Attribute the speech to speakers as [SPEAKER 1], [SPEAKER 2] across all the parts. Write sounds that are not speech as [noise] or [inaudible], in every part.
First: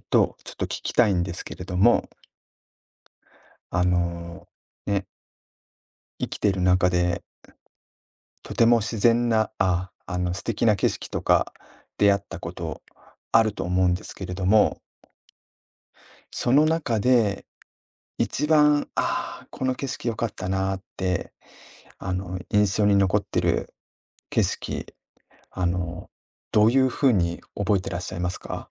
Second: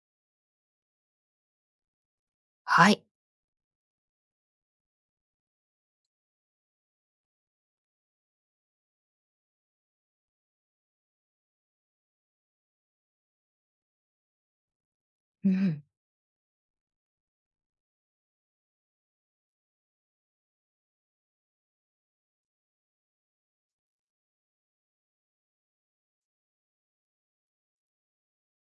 [SPEAKER 1] と、ちょっと聞きたいんですけれども、
[SPEAKER 2] はい。
[SPEAKER 1] あの、ね、生きてる中で、とても自然な、素敵な景色とか出会ったことあると思うんですけれども、
[SPEAKER 2] うん。
[SPEAKER 1] その中で一番、この景色良かったなって、印象に残ってる景色、あの、どういうふうに覚えてらっしゃいますか？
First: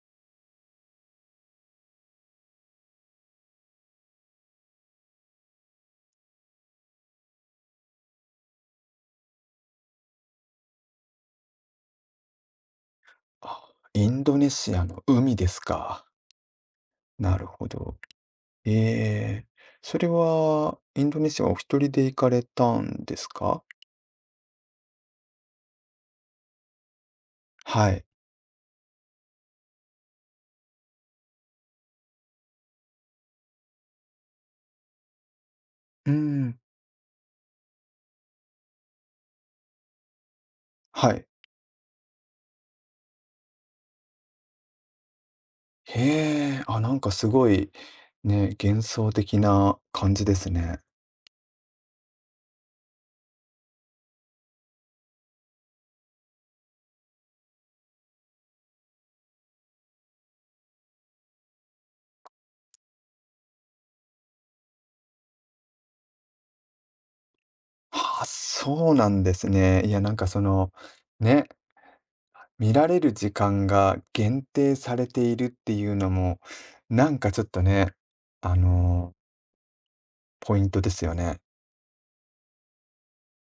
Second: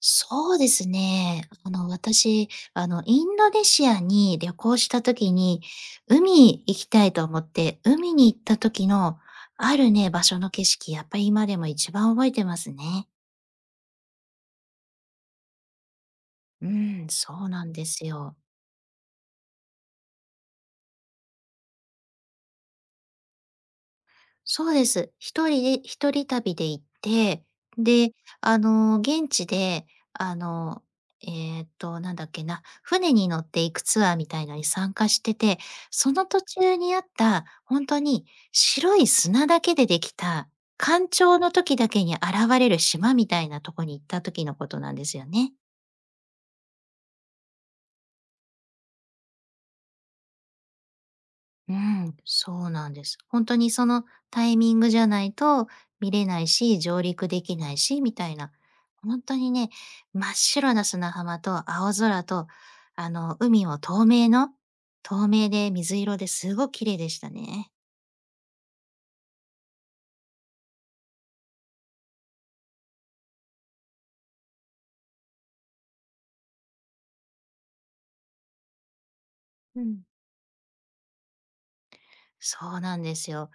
[SPEAKER 2] そうですね。私、インドネシアに旅行した時に、海行きたいと思って、海に行った時の、あるね、場所の景色、やっぱり今でも一番覚えてますね。
[SPEAKER 1] あ、インドネシアの海ですか。
[SPEAKER 2] うん、
[SPEAKER 1] な
[SPEAKER 2] そ
[SPEAKER 1] る
[SPEAKER 2] うな
[SPEAKER 1] ほ
[SPEAKER 2] んで
[SPEAKER 1] ど。
[SPEAKER 2] すよ。
[SPEAKER 1] ええ。それはインドネシアはお一人で行かれたんですか？
[SPEAKER 2] そうです。一人で一人旅で行って、
[SPEAKER 1] はい。
[SPEAKER 2] で、現地で、あの、なんだっけな、船に乗っていくツアーみたいのに参加してて、
[SPEAKER 1] う
[SPEAKER 2] その途
[SPEAKER 1] ん。
[SPEAKER 2] 中にあった、本当に白い砂だけでできた、干
[SPEAKER 1] はい。
[SPEAKER 2] 潮の時だけに現れる島みたいなとこに行った時のことなんですよね。
[SPEAKER 1] へえ、なんかすごい、ね、幻想的な感じですね。
[SPEAKER 2] うん、そうなんです。本当にそのタイミングじゃないと見れないし、上陸できないしみたいな。本当にね、真っ白な砂浜と青空と、海も透明で水色ですごく綺麗でしたね。
[SPEAKER 1] はあ、そうなんですね。いや、なんかその、ね、見られる時間が限定されているっていうのも、なんかちょっとね、あの、
[SPEAKER 2] うん。
[SPEAKER 1] ポイントですよね。
[SPEAKER 2] そうなんですよ。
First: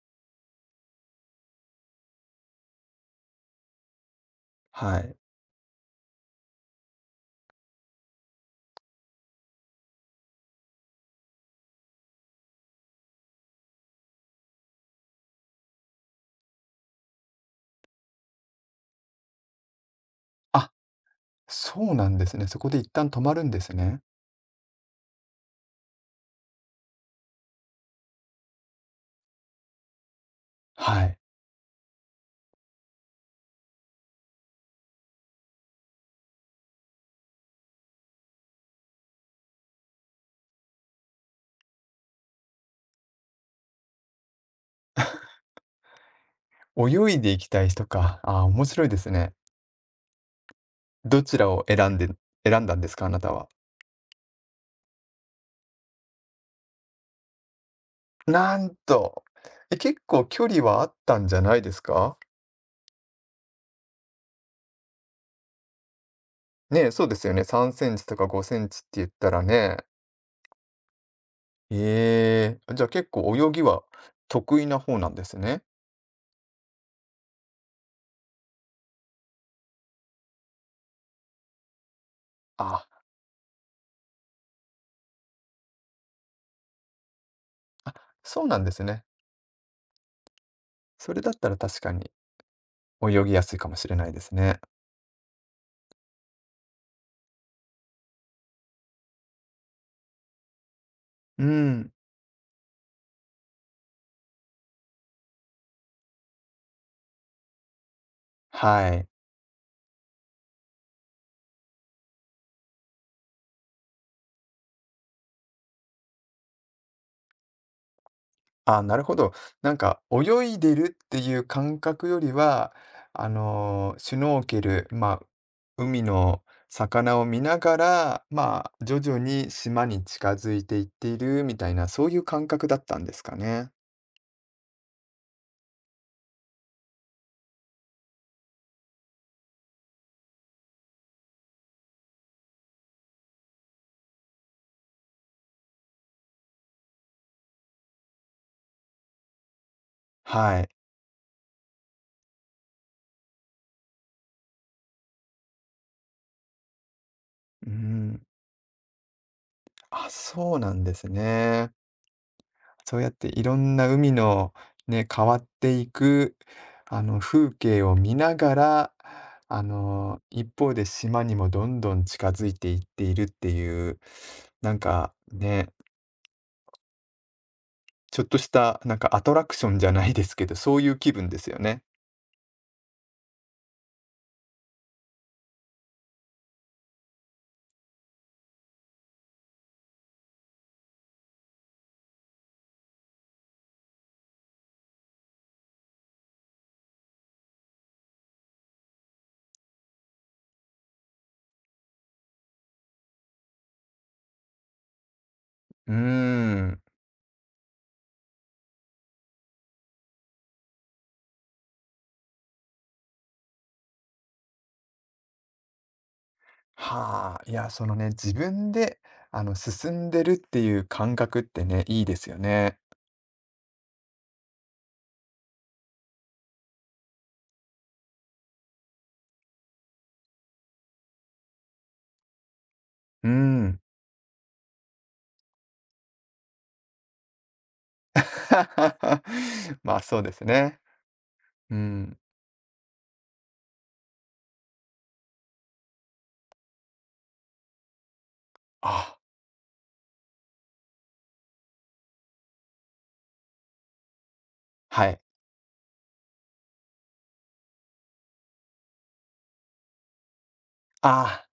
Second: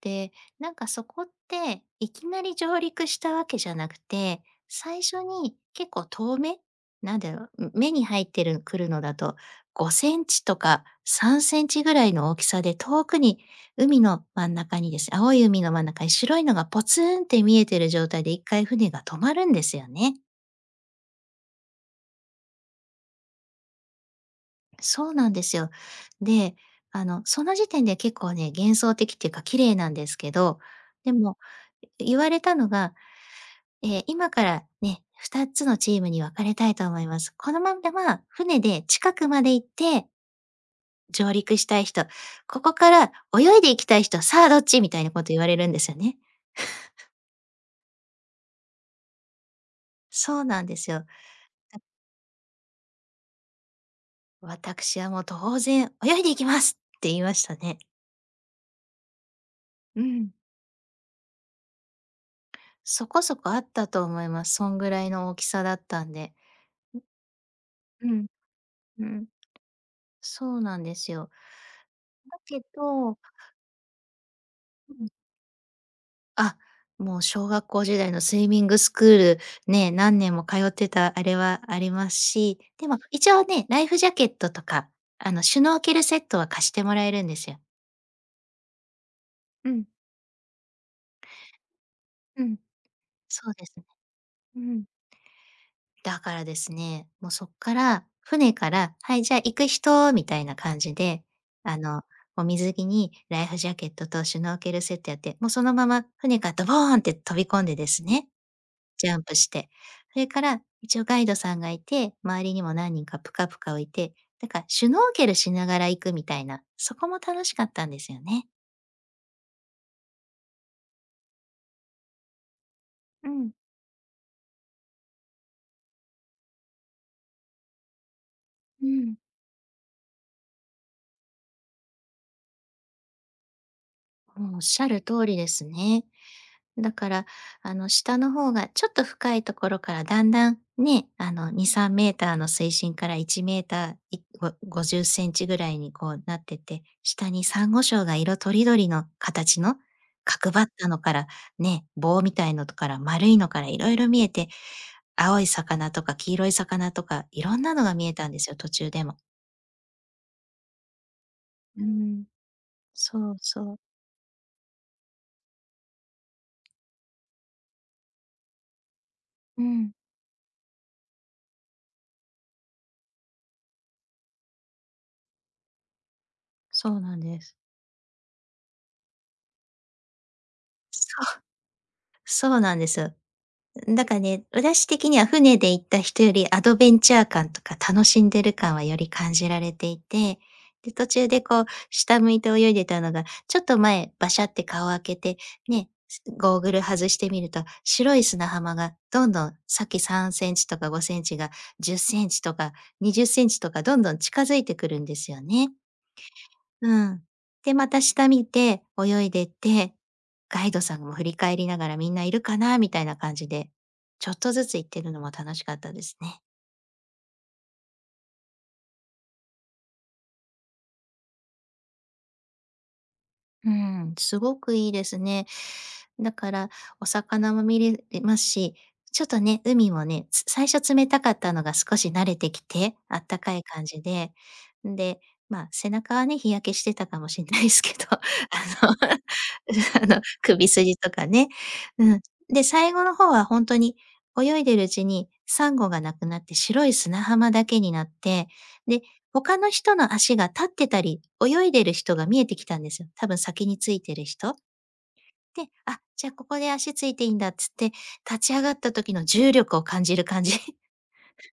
[SPEAKER 2] で、なんかそこって、いきなり上陸したわけじゃなくて、
[SPEAKER 1] は
[SPEAKER 2] 最
[SPEAKER 1] い。
[SPEAKER 2] 初に結構遠目なんだろう、目に入ってるくるのだと、5センチとか3センチぐらいの大きさで、遠くに海の真ん中にですね青い海の真ん中に白いのがポツンって見えてる状態で一回船が止まるんですよね。
[SPEAKER 1] あ、そうなんですね。そこで一旦止まるんですね。
[SPEAKER 2] そうなんですよ。で、その時点で結構ね、幻想的っていうか綺麗なんですけど、
[SPEAKER 1] は
[SPEAKER 2] で
[SPEAKER 1] い。
[SPEAKER 2] も、言われたのが、今からね、2つのチームに分かれたいと思います。このまんまでは船で近くまで行って上陸したい人、ここから泳いで行きたい人、さあどっちみたいなこと言われるんですよね。
[SPEAKER 1] 泳いでいきたい人か。ああ、面白いですね。
[SPEAKER 2] そうなんですよ。
[SPEAKER 1] どちらを選んで選んだんですか？あなたは。
[SPEAKER 2] 私はもう当然泳いで行きますって言いましたね。
[SPEAKER 1] なんと、え、結
[SPEAKER 2] う
[SPEAKER 1] 構
[SPEAKER 2] ん。
[SPEAKER 1] 距離はあったんじゃないですか？
[SPEAKER 2] そこそこあったと思います。そんぐらいの大きさだったんで。
[SPEAKER 1] ねえ、そうですよね。3センチ
[SPEAKER 2] う
[SPEAKER 1] とか
[SPEAKER 2] ん。
[SPEAKER 1] 5センチって言
[SPEAKER 2] う
[SPEAKER 1] っ
[SPEAKER 2] ん、
[SPEAKER 1] たらね。
[SPEAKER 2] そうなんですよ。だ
[SPEAKER 1] え
[SPEAKER 2] け
[SPEAKER 1] え、じゃあ結
[SPEAKER 2] ど
[SPEAKER 1] 構泳ぎは得意な
[SPEAKER 2] う
[SPEAKER 1] 方な
[SPEAKER 2] ん、
[SPEAKER 1] んですね。
[SPEAKER 2] あ、もう小学校時代のスイミングスクール、ね、何年も通ってたあれはありますし、
[SPEAKER 1] あ、
[SPEAKER 2] でも一応ね、ライフジャケットとか、シュノーケルセットは貸してもらえるんですよ。
[SPEAKER 1] あ、そうなんですね。
[SPEAKER 2] うん、
[SPEAKER 1] それだったら確かに
[SPEAKER 2] うん、
[SPEAKER 1] 泳ぎや
[SPEAKER 2] そう
[SPEAKER 1] すい
[SPEAKER 2] で
[SPEAKER 1] か
[SPEAKER 2] す
[SPEAKER 1] も
[SPEAKER 2] ね。
[SPEAKER 1] しれないです
[SPEAKER 2] う
[SPEAKER 1] ね。
[SPEAKER 2] ん。だからですね、もうそっから、船から、はい、じゃあ行く人みたいな感じで、
[SPEAKER 1] う
[SPEAKER 2] あ
[SPEAKER 1] ん、
[SPEAKER 2] の、もう水着にライフジャケットとシュノーケルセットやって、もうそのまま船からドボーンって飛び込んでですね
[SPEAKER 1] はい。
[SPEAKER 2] ジャンプして。それから、一応ガイドさんがいて、周りにも何人かぷかぷか浮いて、だからシュノーケルしながら行くみたいな、そこも楽しかったんですよね。
[SPEAKER 1] あなるほど。なんか泳いでるっていう感覚よりは、
[SPEAKER 2] うん、
[SPEAKER 1] シュノーケル、まあ、海の魚を見ながら、まあ、
[SPEAKER 2] う
[SPEAKER 1] 徐
[SPEAKER 2] ん。
[SPEAKER 1] 々に島に近づいていっているみたいな、そういう感覚だったんですかね。
[SPEAKER 2] もうん、おっしゃる通りですね。だから、下の方がちょっと深いところからだんだんね、2、3メーターの水深から1メーター、いご50センチぐらいにこうなってて、下にサンゴ礁が色とりどりの形の角
[SPEAKER 1] は
[SPEAKER 2] ばっ
[SPEAKER 1] い。
[SPEAKER 2] たのからね、棒みたいのとから丸いのからいろいろ見えて、青い魚とか黄色い魚とかいろん
[SPEAKER 1] う
[SPEAKER 2] なのが見え
[SPEAKER 1] ん。
[SPEAKER 2] たんですよ、途中でも。
[SPEAKER 1] あ、そうなんですね。
[SPEAKER 2] うん、
[SPEAKER 1] そうやって
[SPEAKER 2] そう
[SPEAKER 1] いろ
[SPEAKER 2] そ
[SPEAKER 1] ん
[SPEAKER 2] う。
[SPEAKER 1] な海のね、変わっていく、風景を見ながら、
[SPEAKER 2] うん、
[SPEAKER 1] 一方で島にもどんどん近づいていっているっていう、なんかね、
[SPEAKER 2] そうなんです。
[SPEAKER 1] ちょっとした、なんかアトラクションじゃないですけど、そういう
[SPEAKER 2] そ
[SPEAKER 1] 気分で
[SPEAKER 2] う、
[SPEAKER 1] すよね。
[SPEAKER 2] そうなんです。だからね、私的には船で行った人よりアドベンチャー感とか楽しんでる感はより感じられていて、で、途中でこう、下向いて泳いでたのが、ちょっと前、バシャって顔を開けて、ね、ゴーグル外してみると、白い砂浜がどんどん、さっき3センチとか5センチが10センチとか20センチとかどんどん近づいてくるんですよね。
[SPEAKER 1] うーん。
[SPEAKER 2] うん。で、また下見て、泳いでって、ガイドさんも振り返りながらみんないるかなみたいな感じで、ちょっとずつ行ってるのも楽しかったですね。
[SPEAKER 1] はあ。いや、そのね、自分で、進んでるっていう感覚ってね、いいですよね。
[SPEAKER 2] うん、すごくいいですね。だから、お魚も見れますし、ちょっとね、海もね、最初冷たかったのが少し慣れてきて、あっ
[SPEAKER 1] う
[SPEAKER 2] たかい
[SPEAKER 1] ん。
[SPEAKER 2] 感じで、んで、まあ、背中はね、日焼けしてたかもしれないですけど、[laughs] の、
[SPEAKER 1] [laughs] まあ、
[SPEAKER 2] [laughs]
[SPEAKER 1] そうです
[SPEAKER 2] 首
[SPEAKER 1] ね。
[SPEAKER 2] 筋とかね。
[SPEAKER 1] う
[SPEAKER 2] う
[SPEAKER 1] ん。
[SPEAKER 2] ん。で、最後の方は本当に泳いでるうちに、サンゴがなくなって白い砂浜だけになって、で、
[SPEAKER 1] あ、
[SPEAKER 2] 他の人の足が立ってたり、泳いでる人が見えてきたんですよ。多分先についてる人。
[SPEAKER 1] はい。
[SPEAKER 2] で、あ、じゃあここで足ついていいんだっつって、立ち上がった時の重力を感じる感じ。[laughs]
[SPEAKER 1] あ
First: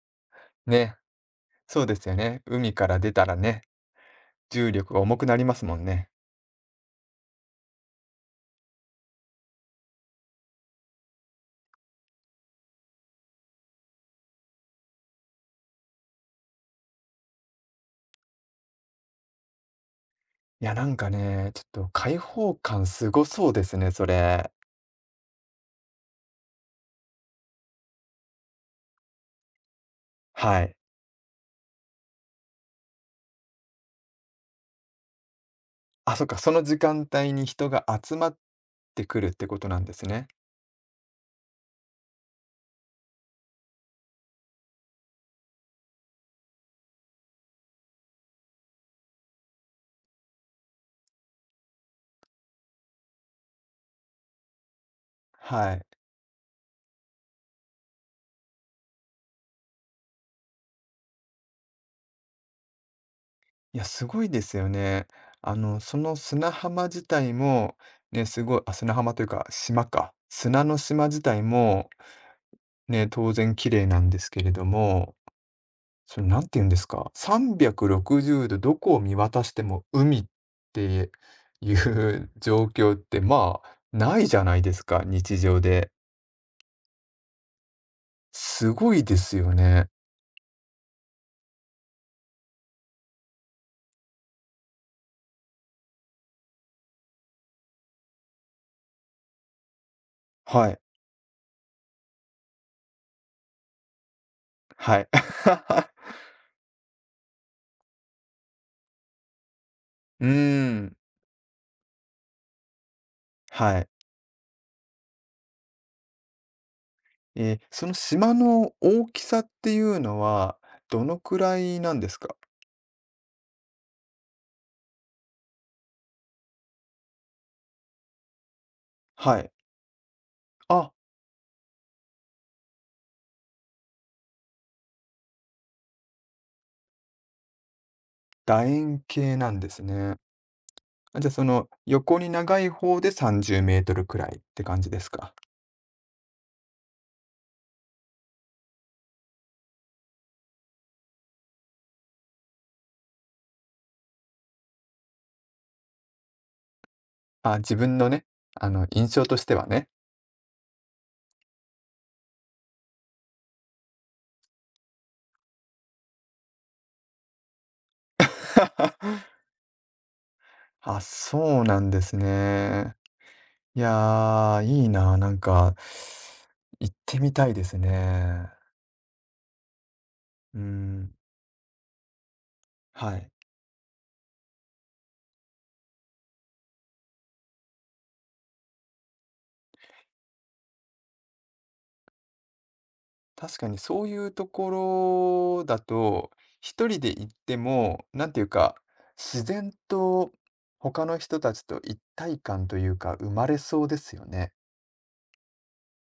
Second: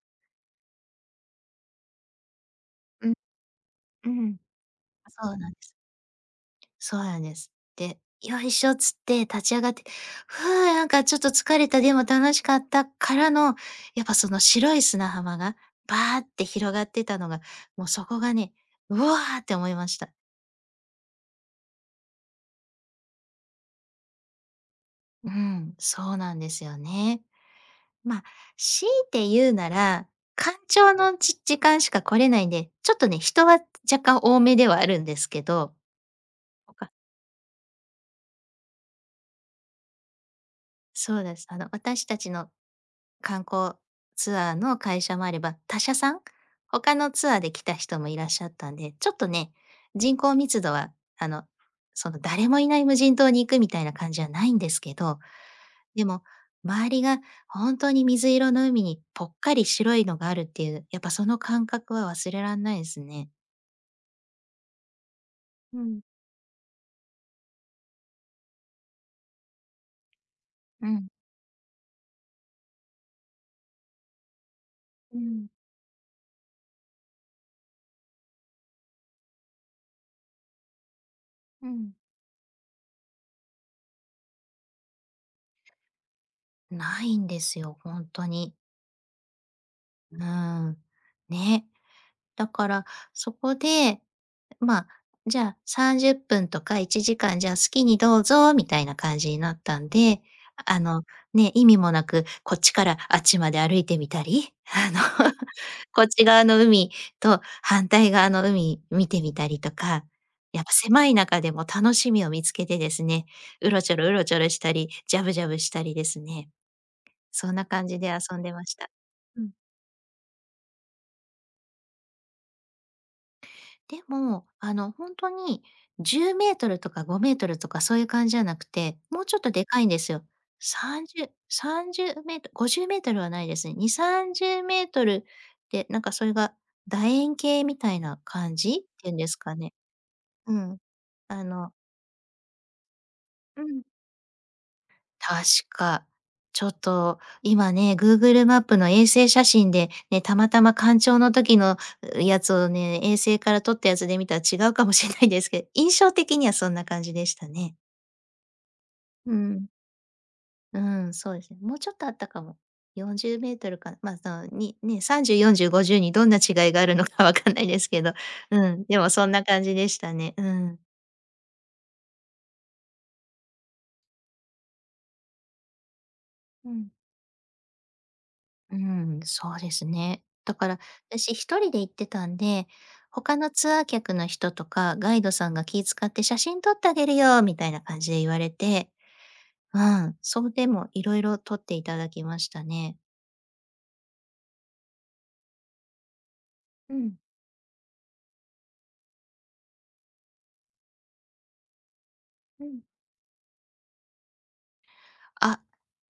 [SPEAKER 1] あ、ね、そうですよね。海から
[SPEAKER 2] う
[SPEAKER 1] 出
[SPEAKER 2] ん、
[SPEAKER 1] たらね、
[SPEAKER 2] うん。
[SPEAKER 1] 重力が重く
[SPEAKER 2] そ
[SPEAKER 1] な
[SPEAKER 2] う
[SPEAKER 1] り
[SPEAKER 2] なん
[SPEAKER 1] ま
[SPEAKER 2] で
[SPEAKER 1] す
[SPEAKER 2] す。
[SPEAKER 1] もんね。
[SPEAKER 2] そうなんです。で、よいしょっつって立ち上がって、ふう、なんかちょっと疲れた、でも楽しかったからの、やっぱその白い砂浜がバーって広がってたのが、もうそこがね、うわーって思いました。
[SPEAKER 1] いや、なんかね、ちょっと開放感すごそうですね、それ。
[SPEAKER 2] うん、そうなんですよね。まあ、強いて言うなら、干
[SPEAKER 1] はい。
[SPEAKER 2] 潮の時間しか来れないんで、ちょっとね、人は若干多めではあるんですけど、
[SPEAKER 1] あ、そっか、その
[SPEAKER 2] ほ
[SPEAKER 1] 時
[SPEAKER 2] か
[SPEAKER 1] 間帯に人が集まってくるってことなんですね。
[SPEAKER 2] そうです。私たちの観光ツアーの会社もあれば、他社さん、他のツアーで来た人もいらっしゃったんで、ちょっとね、人口密度は、あの、誰もいない無人島に行くみたいな感じはないんですけど、
[SPEAKER 1] はい。
[SPEAKER 2] でも、周りが本当に水色の海にぽっかり白いのがあるっていう、やっぱその感覚は忘れらんないですね。
[SPEAKER 1] いや、すごいですよね。
[SPEAKER 2] う
[SPEAKER 1] そ
[SPEAKER 2] ん、
[SPEAKER 1] の砂浜自体も、ね、すごい、あ、砂浜というか、島か。砂の
[SPEAKER 2] う
[SPEAKER 1] 島
[SPEAKER 2] ん、
[SPEAKER 1] 自体も、ね、当然綺麗なんですけれども
[SPEAKER 2] うん、
[SPEAKER 1] それなんて言うんですか、360度どこを見渡しても海って
[SPEAKER 2] う
[SPEAKER 1] い
[SPEAKER 2] ん。
[SPEAKER 1] う [laughs] 状況って、まあ、ないじゃないですか、日常で。
[SPEAKER 2] ないんですよ、本当に。
[SPEAKER 1] すごいですよね。
[SPEAKER 2] うん。ね。だから、そこで、まあ、じゃあ30分とか1時間、じゃあ好きにどうぞみたいな感じになったんで、
[SPEAKER 1] はい、
[SPEAKER 2] あの、ね、意味もなく、こっちからあっちまで歩いてみたり、[laughs]
[SPEAKER 1] はい。
[SPEAKER 2] [laughs]
[SPEAKER 1] [laughs]
[SPEAKER 2] こっち側の海と反対側の海見てみたりとか、
[SPEAKER 1] うー
[SPEAKER 2] やっぱ
[SPEAKER 1] ん、
[SPEAKER 2] 狭い中でも楽しみを見つけてですね、う
[SPEAKER 1] は
[SPEAKER 2] ろ
[SPEAKER 1] い。
[SPEAKER 2] ちょろうろちょろしたり、ジャブジャブしたりですね、そん
[SPEAKER 1] え、
[SPEAKER 2] な感
[SPEAKER 1] その
[SPEAKER 2] じで
[SPEAKER 1] 島
[SPEAKER 2] 遊んでま
[SPEAKER 1] の
[SPEAKER 2] した。
[SPEAKER 1] 大きさ
[SPEAKER 2] う
[SPEAKER 1] っ
[SPEAKER 2] ん。
[SPEAKER 1] ていうのは、どのくらいなんですか？
[SPEAKER 2] でも、本当に10メートルとか5メートルとかそういう感じじゃなくて、もうちょ
[SPEAKER 1] は
[SPEAKER 2] っ
[SPEAKER 1] い。
[SPEAKER 2] とでかいんですよ。
[SPEAKER 1] あ、
[SPEAKER 2] 30メートル、50メートルはないですね。2、30メートルで、なんかそれが楕円形みたいな感
[SPEAKER 1] 楕
[SPEAKER 2] じっ
[SPEAKER 1] 円
[SPEAKER 2] ていうんです
[SPEAKER 1] 形な
[SPEAKER 2] か
[SPEAKER 1] んで
[SPEAKER 2] ね。
[SPEAKER 1] すね。
[SPEAKER 2] うん。
[SPEAKER 1] あ、じゃ、そ
[SPEAKER 2] あ
[SPEAKER 1] の
[SPEAKER 2] の
[SPEAKER 1] 横に長い方で30メ
[SPEAKER 2] う
[SPEAKER 1] ー
[SPEAKER 2] ん。
[SPEAKER 1] トルくらいって感じですか？
[SPEAKER 2] 確か。ちょっと今ね、Google マップの衛星写真で、ね、たまたま干潮の時の、やつをね、衛星から撮ったやつで見たら違うかもしれないですけど、[laughs] 印象的にはそんな感じでした
[SPEAKER 1] あ、自
[SPEAKER 2] ね。
[SPEAKER 1] 分のね、印象
[SPEAKER 2] う
[SPEAKER 1] としては
[SPEAKER 2] ん。
[SPEAKER 1] ね。
[SPEAKER 2] うん、そうですね。もうちょっとあったかも。4 0ルかな。まあ、その、にね、30、40、50にどんな違いがあるのか [laughs] わかんないですけど、うん、でも
[SPEAKER 1] [laughs]
[SPEAKER 2] そんな感じでしたね。うん。
[SPEAKER 1] あ、そうなんですね。いやー、いいな、なんか、
[SPEAKER 2] うん。
[SPEAKER 1] 行ってみたいですね。
[SPEAKER 2] うん、そうですね。だ
[SPEAKER 1] う
[SPEAKER 2] から、
[SPEAKER 1] ん、
[SPEAKER 2] 私一人で行ってたんで、
[SPEAKER 1] はい。
[SPEAKER 2] 他のツアー客の人とか、ガイドさんが気遣って写真撮ってあげるよみたいな感じで言われて、うん、そうでもいろいろ撮っていただきましたね。
[SPEAKER 1] 確かにそういうところだと、一
[SPEAKER 2] う
[SPEAKER 1] 人で
[SPEAKER 2] ん、
[SPEAKER 1] 行っても、なんていうか、自然と他の人たちと一体
[SPEAKER 2] う
[SPEAKER 1] 感と
[SPEAKER 2] ん。
[SPEAKER 1] いうか、生まれそうですよね。
[SPEAKER 2] あ、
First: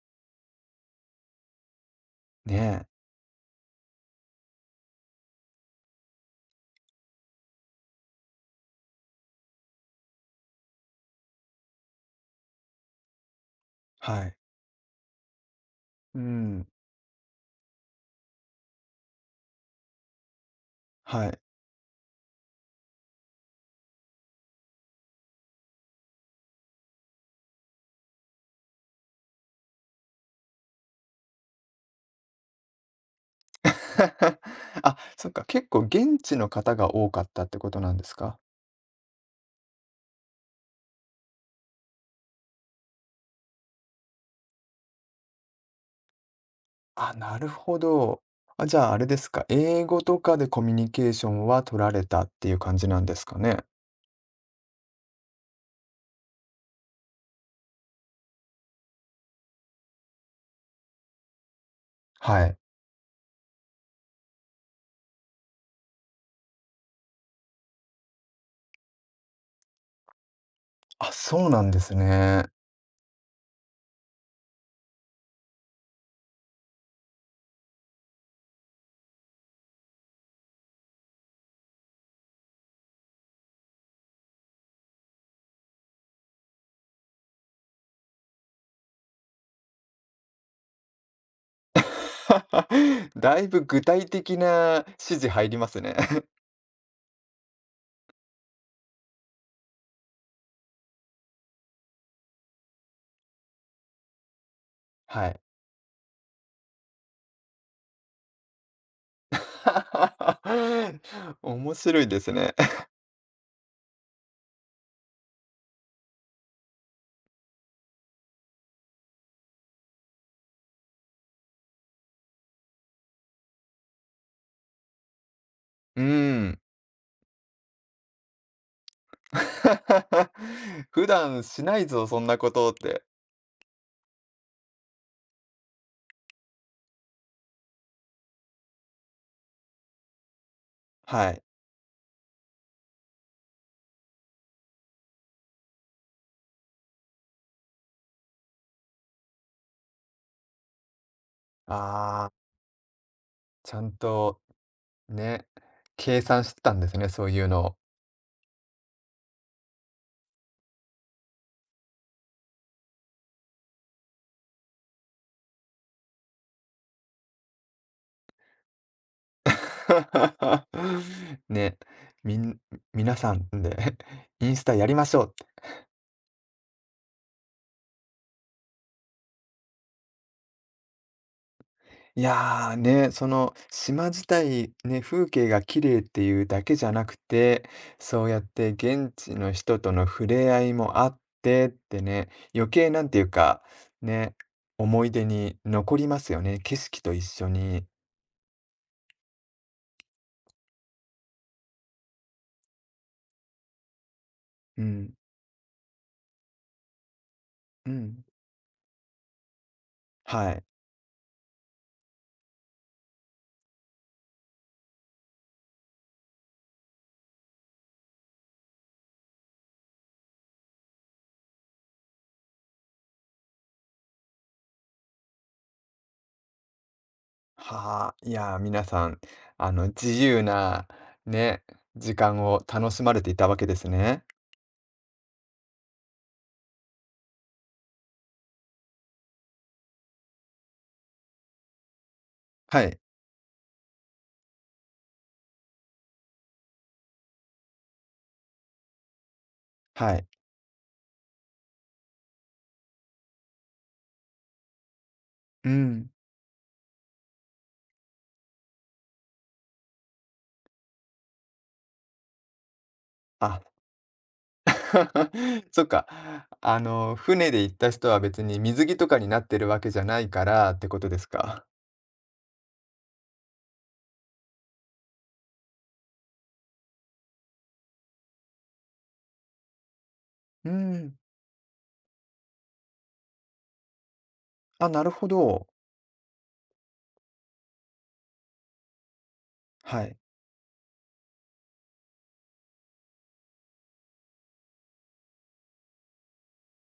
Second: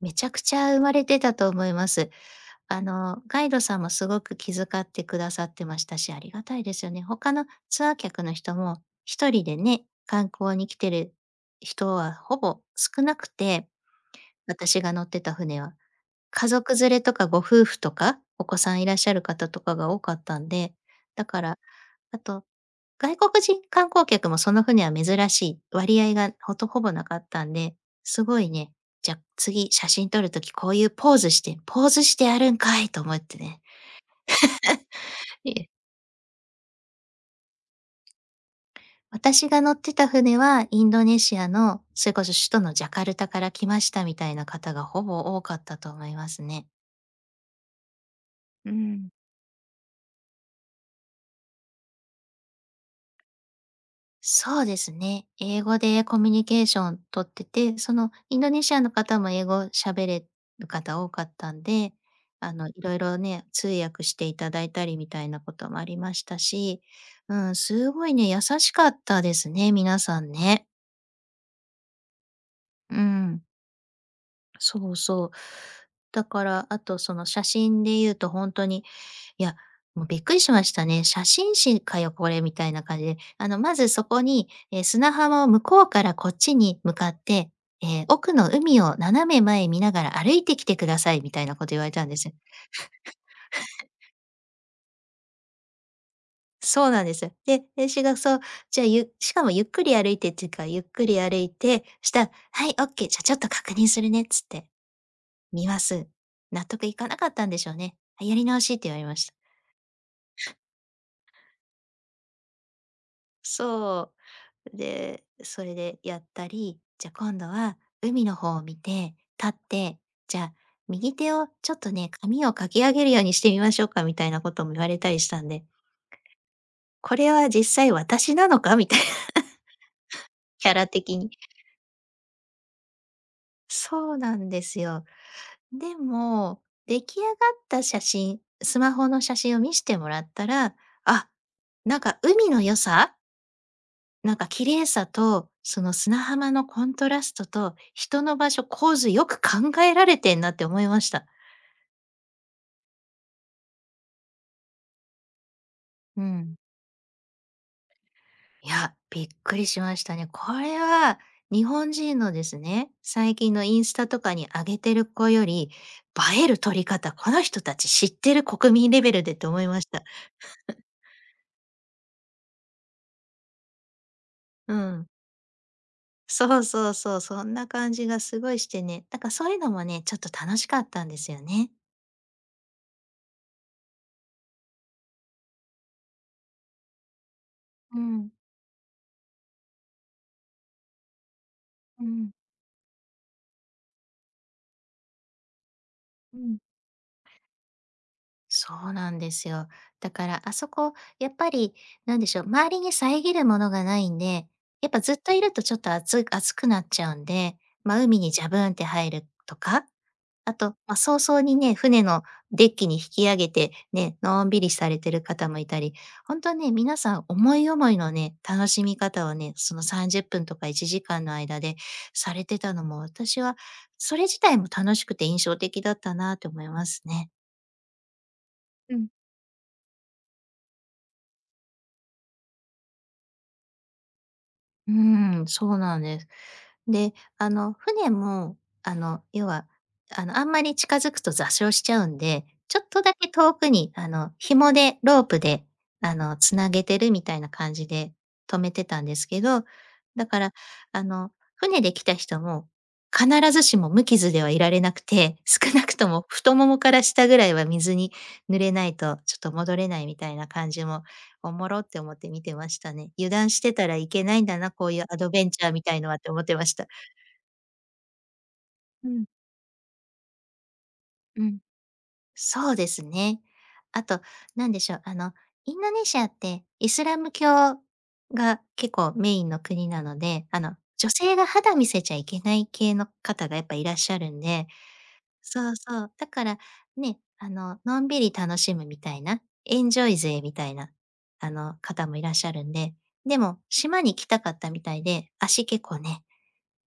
[SPEAKER 2] めちゃくちゃ生まれてたと思います。
[SPEAKER 1] ねえ、
[SPEAKER 2] ガイドさんもすごく気遣ってくださってましたし、ありがたいですよね。他のツアー客の人も、一人でね、観光に来てる人はほぼ少なくて
[SPEAKER 1] はい。
[SPEAKER 2] 私が乗ってた船は。
[SPEAKER 1] う
[SPEAKER 2] 家
[SPEAKER 1] ん、
[SPEAKER 2] 族連れとかご夫婦とか、お子さんいらっしゃる方とかが多かったんで、だ
[SPEAKER 1] はい。
[SPEAKER 2] から、あと、外国人観光客もその船は珍しい、割合がほぼなかったんで、すごいね、じゃ、次写真撮るときこういうポーズしてポーズしてやるんかいと思ってね。
[SPEAKER 1] [laughs] あ、そっか、
[SPEAKER 2] い
[SPEAKER 1] 結
[SPEAKER 2] え。
[SPEAKER 1] 構現地の方が多かったってことなんですか？
[SPEAKER 2] 私が乗ってた船はインドネシアの、それこそ首都のジャカルタから来ましたみたいな方がほぼ多かったと思いますね。
[SPEAKER 1] あ、なるほど。あ、
[SPEAKER 2] う
[SPEAKER 1] じゃあ、あれ
[SPEAKER 2] ん。
[SPEAKER 1] ですか、英語とかでコミュニケーションは取られたっていう感じなんですかね？
[SPEAKER 2] そうですね。英語でコミュニケーション取ってて、そのインドネシアの方も英語喋れる方多かったんで、
[SPEAKER 1] はい。
[SPEAKER 2] いろいろね、通訳していただいたりみたいなこともありましたし、うん、すごいね、優しかったですね、皆さんね。
[SPEAKER 1] あ、そうなんですね。
[SPEAKER 2] うん、そうそう。だから、あとその写真で言うと本当にいや、もうびっくりしましたね。写真誌かよ、これみたいな感じで。まずそこに、砂浜を向こうからこっちに向かって、奥の海を斜め前見ながら歩いてきてくださいみたいなこと言われたんですよ。
[SPEAKER 1] [laughs] だいぶ具体的な指示入りますね。
[SPEAKER 2] そうなんですよ。で私がそう、じゃあ、しかもゆっくり歩いてっていうか、ゆっくり歩いて、したら、はい、オッケー、じゃあちょっと確認するねっつって、
[SPEAKER 1] [laughs] はい。
[SPEAKER 2] 見ます。納得いかなかったんでしょうね。はいやり直しって言われました。
[SPEAKER 1] [laughs] 面白いですね。
[SPEAKER 2] そう。で、それでやったり、じゃあ今度は海の方を見て、立って、じゃあ右手をちょっとね、髪をかき上げるようにしてみましょうかみたいなことも言われたりしたんで、
[SPEAKER 1] [laughs] うーん。
[SPEAKER 2] これは実際私なのかみたいな、[laughs] キャ
[SPEAKER 1] [laughs]
[SPEAKER 2] ラ
[SPEAKER 1] 普
[SPEAKER 2] 的に。
[SPEAKER 1] 段しないぞ、そんなことって。
[SPEAKER 2] そうなんですよ。でも、出来上がった写真、スマホの写真を見してもらったら、あ、
[SPEAKER 1] はい。
[SPEAKER 2] なんか海の良さなんか綺麗さと、その砂浜のコントラストと、人の場所、構図よく考えられてんなって思いました。
[SPEAKER 1] ああ。ちゃんと、ね、計
[SPEAKER 2] う
[SPEAKER 1] 算し
[SPEAKER 2] ん。
[SPEAKER 1] てたんですね、そういうのを。
[SPEAKER 2] いや、びっくりしましたね。これは日本人のですね、最近のインスタとかに上げてる子より、映える撮り方、この人たち知ってる国民レベルでって思いました。
[SPEAKER 1] [laughs] ね、みん皆さんで [laughs] インスタ
[SPEAKER 2] う
[SPEAKER 1] やりま
[SPEAKER 2] ん。
[SPEAKER 1] しょうって。
[SPEAKER 2] そうそうそう、そんな感じがすごいしてね、だからそういうのもね、ちょっと楽しかったんですよね。
[SPEAKER 1] いや、ね、その島自体、ね、風景が綺麗っていうだけじゃなくて、
[SPEAKER 2] う
[SPEAKER 1] そう
[SPEAKER 2] ん、
[SPEAKER 1] やって現地の人との触れ合いもあってって
[SPEAKER 2] う
[SPEAKER 1] ね、
[SPEAKER 2] ん、
[SPEAKER 1] 余計なんていうか、ね、思い出に残ります
[SPEAKER 2] う
[SPEAKER 1] よ
[SPEAKER 2] ん。
[SPEAKER 1] ね、景色と一緒に。
[SPEAKER 2] そうなんですよ。だから、あそこ、やっぱり、なんでしょう、周りに遮るものがないんで、
[SPEAKER 1] う
[SPEAKER 2] やっぱ
[SPEAKER 1] ん、
[SPEAKER 2] ずっといるとちょっと暑くなっちゃうんで、
[SPEAKER 1] う
[SPEAKER 2] ま、海
[SPEAKER 1] ん、
[SPEAKER 2] にジャブンって入るとか、
[SPEAKER 1] は
[SPEAKER 2] あ
[SPEAKER 1] い。
[SPEAKER 2] と、ま、早々にね、船のデッキに引き上げて、ね、のんびりされてる方もいたり、ほんとね、皆さん思い思いのね、楽しみ方をね、その30分とか1時間の間でされてたのも、私はそれ自体も楽しくて印象的だったなと思いますね。
[SPEAKER 1] はあ、いやー、皆
[SPEAKER 2] う
[SPEAKER 1] さ
[SPEAKER 2] ん。
[SPEAKER 1] ん、自由な、ね、時間を楽しまれていたわけですね。
[SPEAKER 2] うん、そうなんです。で、船も、要は、あんまり近づくと座礁しちゃうんで、ちょ
[SPEAKER 1] は
[SPEAKER 2] っ
[SPEAKER 1] い、
[SPEAKER 2] とだけ遠くに、紐で、ロープで、つなげてるみたいな感じで止めてたんですけど、
[SPEAKER 1] は
[SPEAKER 2] だ
[SPEAKER 1] い。
[SPEAKER 2] から、あの、船で来た人も、必ずしも無傷ではいられなくて、[laughs]
[SPEAKER 1] う
[SPEAKER 2] 少なくと
[SPEAKER 1] ん。
[SPEAKER 2] も太ももから下ぐらいは水に濡れないと、ちょっと戻れないみたいな感じもおもろって思って見てましたね。油断
[SPEAKER 1] あ、
[SPEAKER 2] してたらいけないんだな、こういうアドベン
[SPEAKER 1] [laughs]
[SPEAKER 2] チャー
[SPEAKER 1] そ
[SPEAKER 2] み
[SPEAKER 1] っ
[SPEAKER 2] たい
[SPEAKER 1] か。
[SPEAKER 2] のはって思ってました。
[SPEAKER 1] 船で行った人は別に水着と
[SPEAKER 2] う
[SPEAKER 1] か
[SPEAKER 2] ん、
[SPEAKER 1] になってるわけじゃないからってことです
[SPEAKER 2] うん。
[SPEAKER 1] か。
[SPEAKER 2] そうですね。あと、なんでしょう、インドネシアってイスラム教が結構メインの国なので、
[SPEAKER 1] う
[SPEAKER 2] 女
[SPEAKER 1] ん。
[SPEAKER 2] 性が肌見せちゃいけない系の方がやっぱいらっしゃるんで
[SPEAKER 1] あ、なるほど。
[SPEAKER 2] そうそう。だから、ね、のんびり楽しむみたいな、エンジ
[SPEAKER 1] は
[SPEAKER 2] ョイ
[SPEAKER 1] い。
[SPEAKER 2] 勢みたいな、方もいらっしゃるんで、でも、島に来たかったみたいで、足結構ね、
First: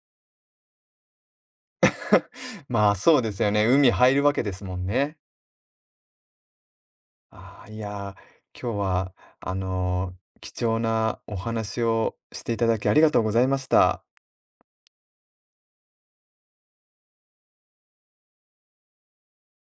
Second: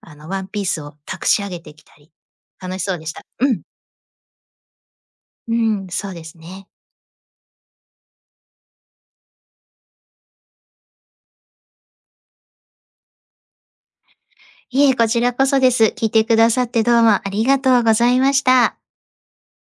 [SPEAKER 2] ワンピースをたくし上げてきたり、
[SPEAKER 1] [laughs]
[SPEAKER 2] 楽し
[SPEAKER 1] ま
[SPEAKER 2] そ
[SPEAKER 1] あ、
[SPEAKER 2] うでし
[SPEAKER 1] そ
[SPEAKER 2] た。
[SPEAKER 1] うですよ
[SPEAKER 2] うん。
[SPEAKER 1] ね。海入るわけですもんね。
[SPEAKER 2] うん、そうですね。
[SPEAKER 1] ああ、いやー、今日は、あの、貴重なお話をしていただきありがとうございました。
[SPEAKER 2] いえ、こちらこそです。聞いてくださってどうもありがとうございました。